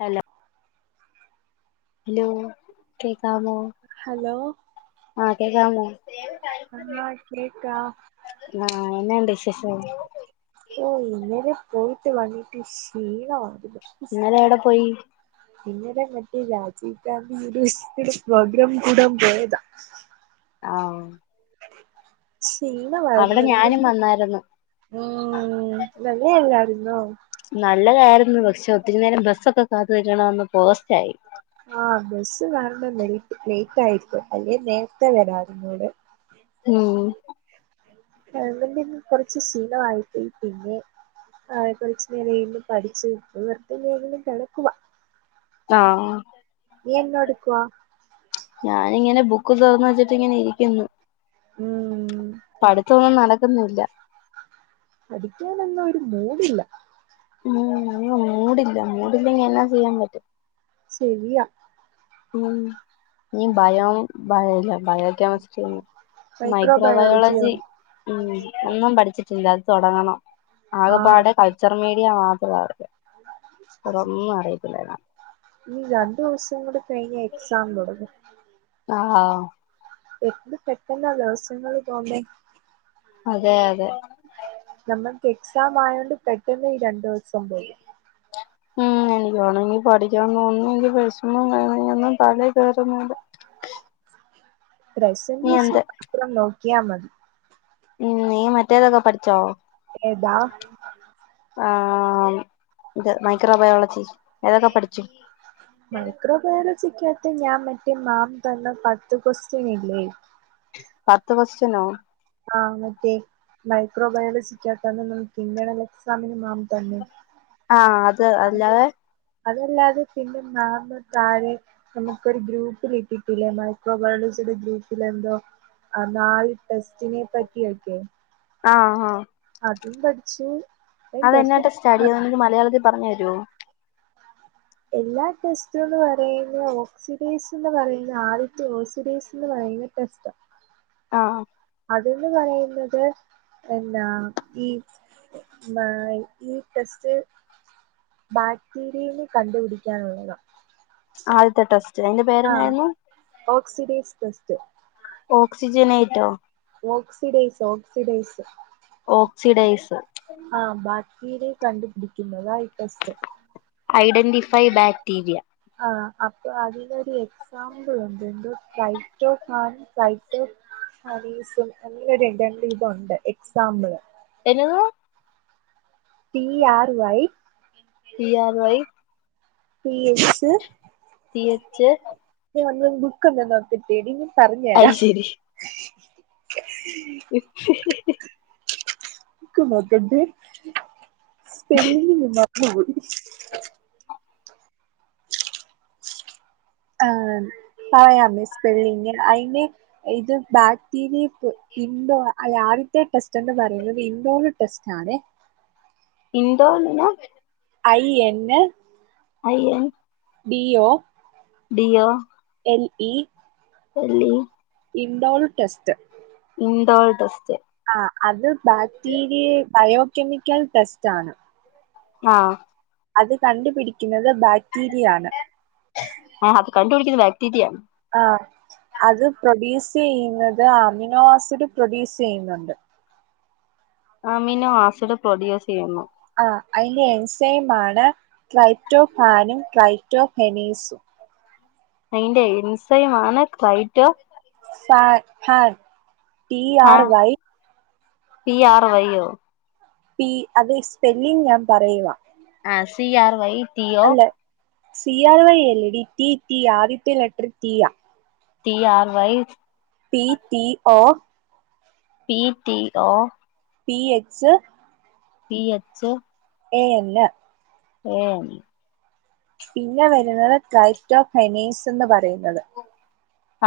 Hello hello കേക്കാമോ hello ആഹ കേക്കാമോ ആ കേക്കാ ആ എന്നണ്ട് വിശേഷം ഓ ഇന്നലെ പോയിട്ട് വന്നിട്ട് ക്ഷീണമായിത് ഇന്നലെ എവിടെ പോയി പിന്നടെ മറ്റേ രാജീവ് ഗാന്ധി യൂണിവേഴ്സിറ്റിടെ പ്രോഗ്രാം കൂടാൻ പോയതാ ആന്നോ അവിടെ ഞാനും ക്ഷീണവരുന്നല്ലേടി വന്നായിരുന്നു ഉം നല്ലേഅല്ലാരുന്നോ നല്ലതായിരുന്നു പക്ഷെ ഒത്തിരി നേരം ബസ്സൊക്കെ കാത്ത്കിട്ടണന്ന് പോസ്റ്റ്‌ ആയി ആഹ ബസ്സ് കാരണം ലേറ്റ് ലേറ്റ് ആയിപോയി അല്ലേ നേരത്തെ വരാരുന്നല്ലേ ഉം ഗവൺമെന്റിന് കൊറച്ച് ശീലആയിപ്പോയി പിന്നെ ആഹ് ഇപ്പാ ഇച്ചിരിവീണ്ടും പഠിച്ചു എന്ന പിന്നെ ഇങ്ങനെ കെടക്കുവ ആഹ് നീ എന്നോടുക്കുവ ഞാനിങ്ങനെ ബുക്ക് തോറന്നു വെച്ചിട്ട് ഇങ്ങനെ ഇരിക്കുന്ന് ഉം പഠിത്തൊന്നും നടക്കുന്നില്ല പഠിക്കാനൊന്നും ഒരു മൂടില്ല ഉമ് ഇന്ന് മൂടില്ല മൂടില്ലെങ്കി എന്നാ ചെയ്യാൻ പറ്റും ശരിയാ ഉമ് നീ ബയോ ഇല്ല ബയോ കെമിസ്ട്രി മൈക്രോബയോളജിയോ മൈക്രോബയോളജി ഉം ഒന്നും പഠിച്ചിട്ടില്ല അത് തൊടങ്ങണം ആഹ് ആകെപാടെ കൾച്ചർ മീഡിയ മാത്രം അറിയാം വേറൊന്നും അറിയത്തില്ല ഇനി രണ്ടു ദിവസം കൂടി കഴിഞ്ഞ എക്സാം തൊടങ്ങും [unintelligible] എത്ര പെട്ടെന്നാ ദിവസ്യങ്ങൾ തോന്നേ അതെ അതെ നമ്മൾക്ക് എക്സാം ആയോണ്ട് പെട്ടെന്ന് ഈ രണ്ടു ദിവസം പോയി ഉ എനക്ക്ണമെങ്കിൽ പഠിക [unintelligible] ഒന്നും തല കേറൂന്നില്ല നീ പ്രസന്റേഷൻ എന്ത് മാത്രം നോക്കിയാൽ മതി ഉം നീ മറ്റേതൊക്കെ പഠിച്ചോ ഏതാ ആഹ് ഇത് മൈക്രോബയോളജി ഏതൊക്കെ പഠിച്ച് മൈക്രോബയോളജിക്കകത്ത് ഞാൻ മറ്റേ മാം തന്ന പത്ത് ക്വസ്റ്റ്യൻ ഇല്ലേ പത്ത് ക്യുഎസ്ടിയനൊ ആഹ മറ്റേ മൈക്രോ ബയോളജിക്കകത്ത നമുക്ക് പിന്നണ എക്സാമിന് മാം തന്നെ ആഹ് അത് അല്ലാതെ അതല്ലാതെ പിന്നെ മാമ് താഴെ നമുക്കൊരു ഗ്രൂപ്പിൽ ഇട്ടിട്ടില്ലേ മൈക്രോബയോളായിടെ ഒരു ഗ്രൂപ്പില എന്തോ ആ നാല് ടെസ്റ്റിനെ പറ്റിയൊക്കെ ആഹ് ആഹ് അതും പഠിച്ചു അതെന്ന ടെസ്റ്റ്‌ട്ടാഡി ഡെഫിനറ്റ് അതൊന്ന് മലയാള പറഞ്ഞു തരോ എല്ലാ ടെസ്റ്റന്ന് പറയുന്നത് ഓക്സിഡൈസ് എന്ന് പറയുന്നത് ആദ്യത്തെ ഓസിഡൈസ് എന്ന് പറയുന്നത് [unintelligible] ആഹ് അതന്ന് പറയുന്നത് എന്ന ഈ മ ഈ ടെസ്റ്റ് ബാക്ടീരിയയെ കണ്ടുപിടിക്കാനുള്ളത ആദ്യത്തെ ട്രസ്റ്റ് അതിന്റെ ആ പേര്ന്നായിരുന്നു ഓക്സിഡേസ് സ്റ്റ് ഓക്സിജനെട്ടോ ഓക്സിഡേസ് ഓക്സിഡേസ് ഓക്സിഡൈസ് ആഹ് ബാക്ടിറിയേ കണ്ടപിടിക്കുന്നത ഇ ടെസ്റ്റ് ഐഡന്റിഫൈ ബാക്ടീരിയ ആഹ് അപ്പൊ അതി ഒരു സാമ്പുളുണ്ട് എ ഫൈറ്റോൻ ഫൈറ്റ ഹഫ് അങ്ങെ രണ്ട് ഇതു ഉണ്ട് എക്സാമ്പിള് എന്നതാ T R Y T R Y P [unintelligible] T H ഒന്ന്ന്ന് ബുക്ക്ന്ന നോക്കട്ടേ ഡി ഇൻ പറഞ് അത് തരാം ശരി ഇ [unintelligible] ഇക്ക മാക്കണ്ട സ്പെല്ലിങ് മറന്നുപോയി ആ പറയാമി സ്പെല്ലിങ് അയിന് ഇത് ബാക്ടീരിയ ഇൻഡോർ അയ ആദ്യത്തെ ടെസ്റ്റ് എന്ന് പറയുന്നത് ഇൻഡോർ ടെസ്റ്റ് ആണ Indo [unintelligible] I N I N D O D O L E എല്ലീ indole test indole test ആഹ് അത് ബാക്ടീരിയ ബയോകെമിക്കൽ ടെസ്റ്റ് ആണ്. ആഹ് അത് കണ്ടുപിടിക്കുന്നത് ബാക്ടീരിയ ആണ്. ആഹ് അത് കണ്ടു പിടിക്കണ ബാക്റ്റീ യ ആഹ് അത് പ്രൊഡ്യൂസ് ചെയ്യുന്നത് അമിനോ ആസിഡ് പ്രൊഡ്യൂസ് ചെയ്യുന്നുണ്ട് അമിനോ ആസിഡ് പ്രൊഡ്യൂസ് ചെയ്യുന്നു ആ അയ്ന്റെ എൻസൈമാണ് ക്ലൈറ്റോ പാനും ക്ലൈറ്റോ ഹെനീസും അയ്ന്റെ എൻസൈമാണ് ക്ലൈട്ടോ പാൻ ഹാൻ ടി ആർ ആഹ് വൈ പി ആർ വയ്യോ പി അത് സ്പെല്ലിങ് ഞാൻ പറയുവാ ആഹ് C R Y T O അല്ല സി ആർ വൈ എല്ലടീ റ്റി റ്റി ആദ്യത്തെ ലെട്ടർ റ്റീയാ T R Y P T O P T O P H P H A എന്ന് എൻ പിന്നെ വരുന്നത് ക്രൈറ്റോ ഹെനീസ് എന്ന് പറയുന്നത്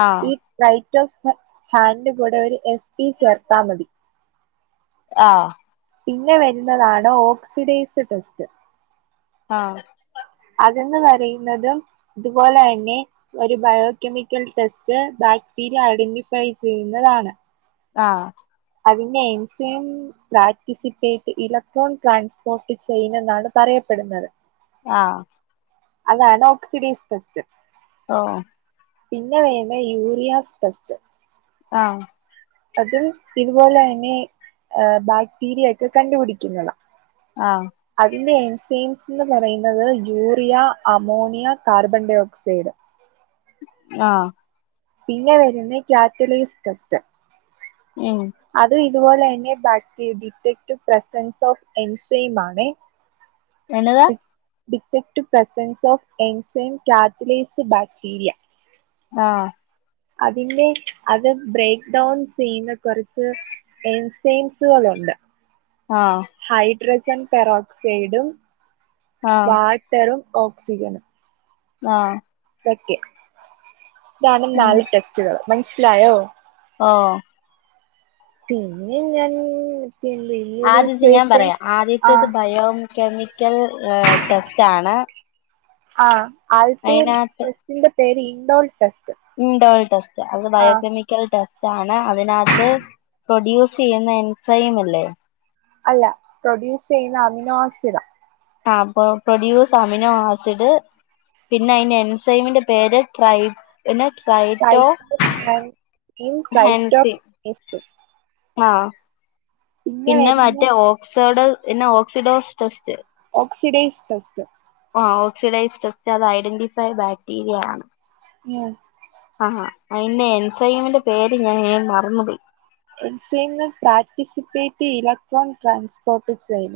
ആഹ് ഈ ക്രൈറ്റൊഫ് ഹാൻന്റെ കൂടെ ഒരു എസ് പി ചേർത്താ മതി. ആഹ് പിന്നെ വരുന്നതാണ് ഓക്സിഡൈസ്ഡ് ടെസ്റ്റ് ആഹ് അതന്ന് പറയുന്നതും ഇതുപോലെ തന്നെ ഒരു ബയോകെമിക്കൽ ടെസ്റ്റ് ബാക്ടീരിയ ഐഡന്റിഫൈ ചെയ്യുന്നതാണ്. ആഹ് അതിന്റെ enzyme participate electron transport chain എന്നാണ് പറയപ്പെടുന്നത്. ആഹ് അതാണ് ഓക്സിഡീസ് ടെസ്റ്റ് ഓഹ് പിന്നെ വേണ്ട യൂറിയാസ് ടെസ്റ്റ് ആഹ് അത് ഇതുപോലേന്നെ ബാക്ടീരിയ ഒക്കെ കണ്ടുപിടിക്കുന്നതാ ആഹ് അതിന്റെ എൻസൈൻസ് ന്ന് പറയുന്നത് urea, ammonia, carbon dioxide ആഹ് പിന്നെ വരുന്ന കാറ്റലീസ് ടെസ്റ്റ് ഉം അത് ഇതുപോലെ തന്നെ ബാക്ടീരി ഡിറ്റക്റ്റീവ് പ്രസൻസ് ഓഫ് എൻസെം ആണ്. എന്നതാ detective presence of enzyme catalase bacteria ആഹ് അതിന്റെ അത് ബ്രേക്ക് ഡൗൺ ചെയ്യുന്ന കൊറച്ച് എയിൻസയിൻസുലുണ്ട് ആഹ് ഹൈഡ്രജൻ പെറോക്സൈഡും ആഹ് വാട്ടറും ഓക്സിജനും ആഹ് ഓക്കെ ഇതാണ് ഉം നാല് ടെസ്റ്റുകൾ മനസ്സിലായോ ആഹ് പിന്നെ ഞാൻ എത്തിയണ്ട് ആദ്യത്തെ ഞാൻ പറയാം ആദ്യത്തത് ബയോകെമിക്കൽ ടെസ്റ്റ് ആണ് ആഹ് ആൽത്തേർ അതിനകത്ത് ടെസ്റ്റിന്റെ പേര് ഇൻഡോൾ ടെസ്റ്റ് ഇൻഡോൽ ടെസ്റ്റ് അത് ആ ബയോകെമിക്കൽ ടെസ്റ്റ് ആണ് അതിനകത്ത് പ്രൊഡ്യൂസ് ചെയ്യുന്ന എൻസൈമല്ലേ അല്ല പ്രൊഡ്യൂസ് ചെയ്യുന്ന അമിനൊ ആസിഡ് ആഹ് അപ്പൊ പ്രൊഡ്യൂസ് അമിനോ ആസിഡ് പിന്നെ അയ്ന്റെ എൻസൈമിന്റെ പേര് ട്രൈബ് പിന്നെ ട്രൈറ്റോ ഹൻസി എസ്റ്റ് ആഹ് പിന്നെ മറ്റേ ഓക്സോഡോ പിന്നെ ഓക്സിഡോസ് ടെസ്റ്റ് ഓക്സിഡൈസ് ടസ്റ്റ് ആഹ് ഓക്സിഡൈസ് ഡസ്റ്റ് അത് ഐഡന്റിഫൈ ബാക്ടീരിയ ആണ് ഉം ആഹാ അയ്‌ന്റെ എൻസൈമന്റെ പേര് ഞാൻ മറന്നുപയി enzyme participate electronic transport chain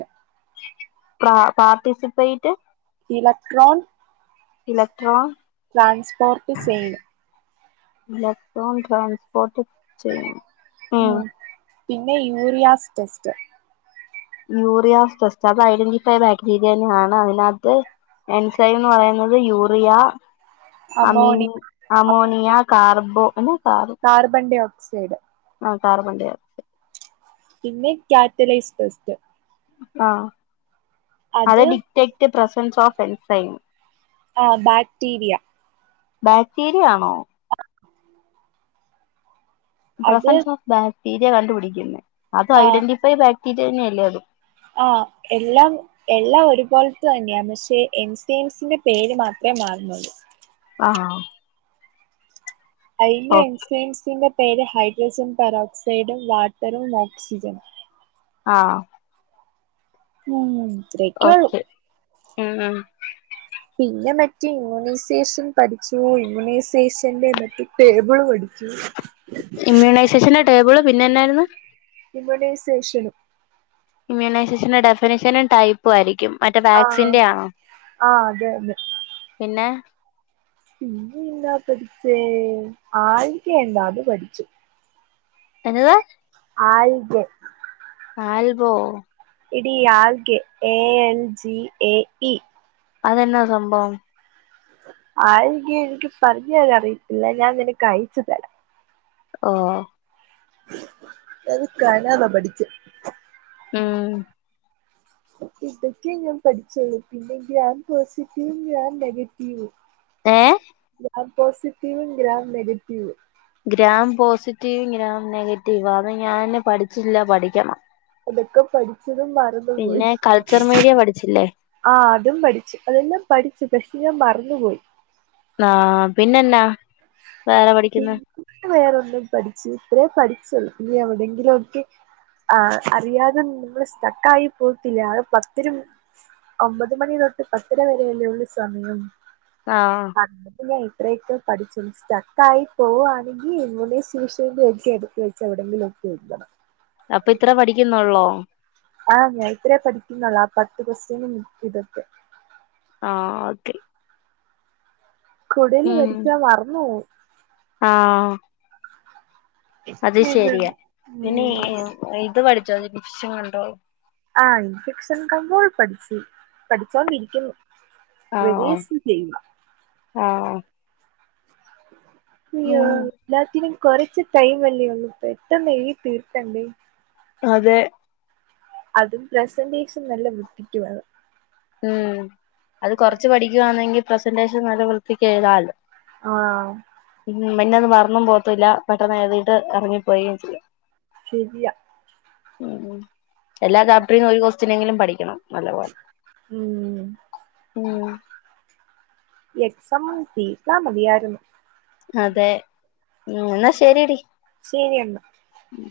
പ participate electron electro transport sale electron transport chain ഉം പിന്നെ യൂറിയാസ് ടെസ്റ്റ് യൂറിയസ്റ്റ് അത് ഐഡന്റിൈഫൈ ബാക്ടീരിയ തന്നെയാണ് അതിനകത്ത് എൻസൈന്ന് പറയുന്നത് യൂറിയ അമ അമോണിയ അമോണിയ കാർബോന കബ കാർബൺ ഡൈഓക്സൈഡ് ആഹ് കാർബൺ ഡൈ പിന്നെ കാറ്റലൈസ് ടെസ്റ്റ് ആഹ് അത് ഡിറ്റക്റ്റ് പ്രസൻസ് ഓഫ് എൻസേം ആഹ് ബാക്ടീരിയ ബാക്ടീരിയ ആണോ അത് പ്രസൻസ് ഓഫ് ബാക്ടീരിയ കണ്ടുപിടിക്കുന്നത് അത ആ ഐഡന്റിഫൈ ബാക്ടീരിയ തന്നെയല്ലേ അതും ആഹ് എല്ലാം എല്ലാം ഒരുപോലത്ത തന്നെയാണ് പക്ഷേ എം സംസിന്റെ പേര് മാത്രമേ മാറുന്നുള്ളൂ ആഹ അയ്ന്റെ ഓ എൻസലൻസിന്റെ പേര് ഹൈഡ്രോജൻ പെറോക്സൈഡും വാട്ടറും ഓക്സിജൻ ആഹ് ഉം ഇത്രയൊക്കെ ഉള്ളൂ ഓക്കെ ഉം ഉം പിന്നെ മറ്റെ ഇമ്മ്യൂണൈസേഷൻ പഠിച്ചു ഇമ്മ്യൂണൈസേഷൻന്റെ മെ ടേബിള് പഠിച്ചു ഇമ്മ്യൂണൈസേഷന്റെ ടേബിള് പിന്നെ എന്നായിരുന്നു ഇമ്യുണൈസേഷനും ഇമ്മ്യൂണൈസേഷന്റെ ഡെഫിനേഷന ടൈപ്പ് യിരിക്കും മറ്റേ ആ വാക്സിന്റെ ആണോ ആ അതെ പിന്നെ പിന്നന്താ പഠിച്ചേ ആ [unintelligible] എന്താത് പഠിച്ചു എന്നതാ ആൽകെ ആൽബോ എടീ അൽകെ A L G A E അതെന്നാ സംഭവം ആയിങ്ക എനിക്ക് പറഞ്ഞ് തരാൻ അറിയില്ല ഞാൻ നിനക്ക് അഴച്ചു തരാം ഓ എത്ക്കനത പഠിച്ചു ഉം ഇതൊക്കെയ ഞാൻ പഠിച്ചുള്ളു പിന്നെ ഗ്രാൻ പോസിറ്റീവും ഗ്രാൻ നെഗറ്റീവും ഏഹ് ഗ്രാൻ പോസിറ്റീവും ഗ്രാൻ നെഗറ്റീവും ഗ്രാം പോസിറ്റീവും ഗ്രാം നെഗറ്റീവും അത് ഞാൻ പഠിച്ചില്ല പഠിക്കണം അതൊക്കെ പഠിച്ചതും മറന്ന് പോയി ക്കെ പഠിച്ചില്ലേ ആ അതും പഠിച്ചു അതന്നാ പഠിച്ചു പക്ഷെ ഞാൻ മറന്ന് പോയി ആഹ് പിന്നെന്നാ വേറെ പഠിക്കുന്ന വേറെ ഒന്നും പഠിച്ചു ഇത്രേം പഠിച്ച് നി എവിടെയെങ്കിലും ഒക്കെ ആ അറിയാതെ നമ്മള് സ്റ്റക്ക് ആയി പോകത്തില്ലേ ആ പത്തിരും ഒമ്പത് മണി തൊട്ട് പത്തര വരെയല്ലേ ഉള്ളൂ സമയം ആഹ് [unintelligible] ഇത്രയൊക്കെ പഠി സ്റ്റാക്കായി പോവാണെങ്കി ഇങ്ങെ സഷ എ എടുത്ത് വെച്ച് എവിടെങ്കിലും ഒക്കെ എത്തണം അപ്പൊ ഇത്ര പഠിക്കുന്നൊള്ളോ ആഹ് ഞാൻ ഇത്രയേ പഠിക്കുന്നുള്ള ആ പത്ത് ക്വസ്റ്റ്യന് ഇതൊക്കെ ആഹ് ഓക്കെ കുടല് പഠിച്ച മറന്ന് പോകും ആഹ് അത് ശരിയ പിന്നെ ഉം ഇത് പഠിച്ചോ ഇൻഫെക്ഷൻ കണ്ട്രോൾ ആ ഇൻഫെക്ഷൻ കമ്പോൾ പഠിച്ചു പഠിച്ചോണ്ടിരിക്കുന്നു ആണോ പ്രദേശം സെയിമ ആഹ് അയ്യോ ഉം എല്ലാത്തിലു കൊറച്ച് ടൈം അല്ലേ ഉള്ളൂ പെട്ടെന്ന് എഴുതി തീർകണ്ടേ അതെ അതും പ്രസന്റേഷൻ നല്ല വൃത്തിക്കുവേണം ഉം അത് കൊറച്ച് പഠിക്കുകവാണെങ്കിൽ പ്രസന്റേഷൻ നല്ല വൃ ത്തിക്ക് എഴുതാലോ ആഹ് ഉം പിന്നത് മറന്നും പോവത്ത്ല്ല പെട്ടെന്ന് എഴുതിയിട്ട് ഇറങ്ങി പോകയും ചെയ്യാം ശരിയ ഉം എല്ലാ ചാപ്റ്ററിന്നും ഒരു കൊസ്റ്റിനെങ്കിലും പഠിക്കണം നല്ല പോലെ ഉം ഉം എക്സാം ഒന്നു ജയിച്ച മതിയായിരുന്നു അതെ ഉം ന്നാ ശരിയടി ശരി എന്നാ ഉം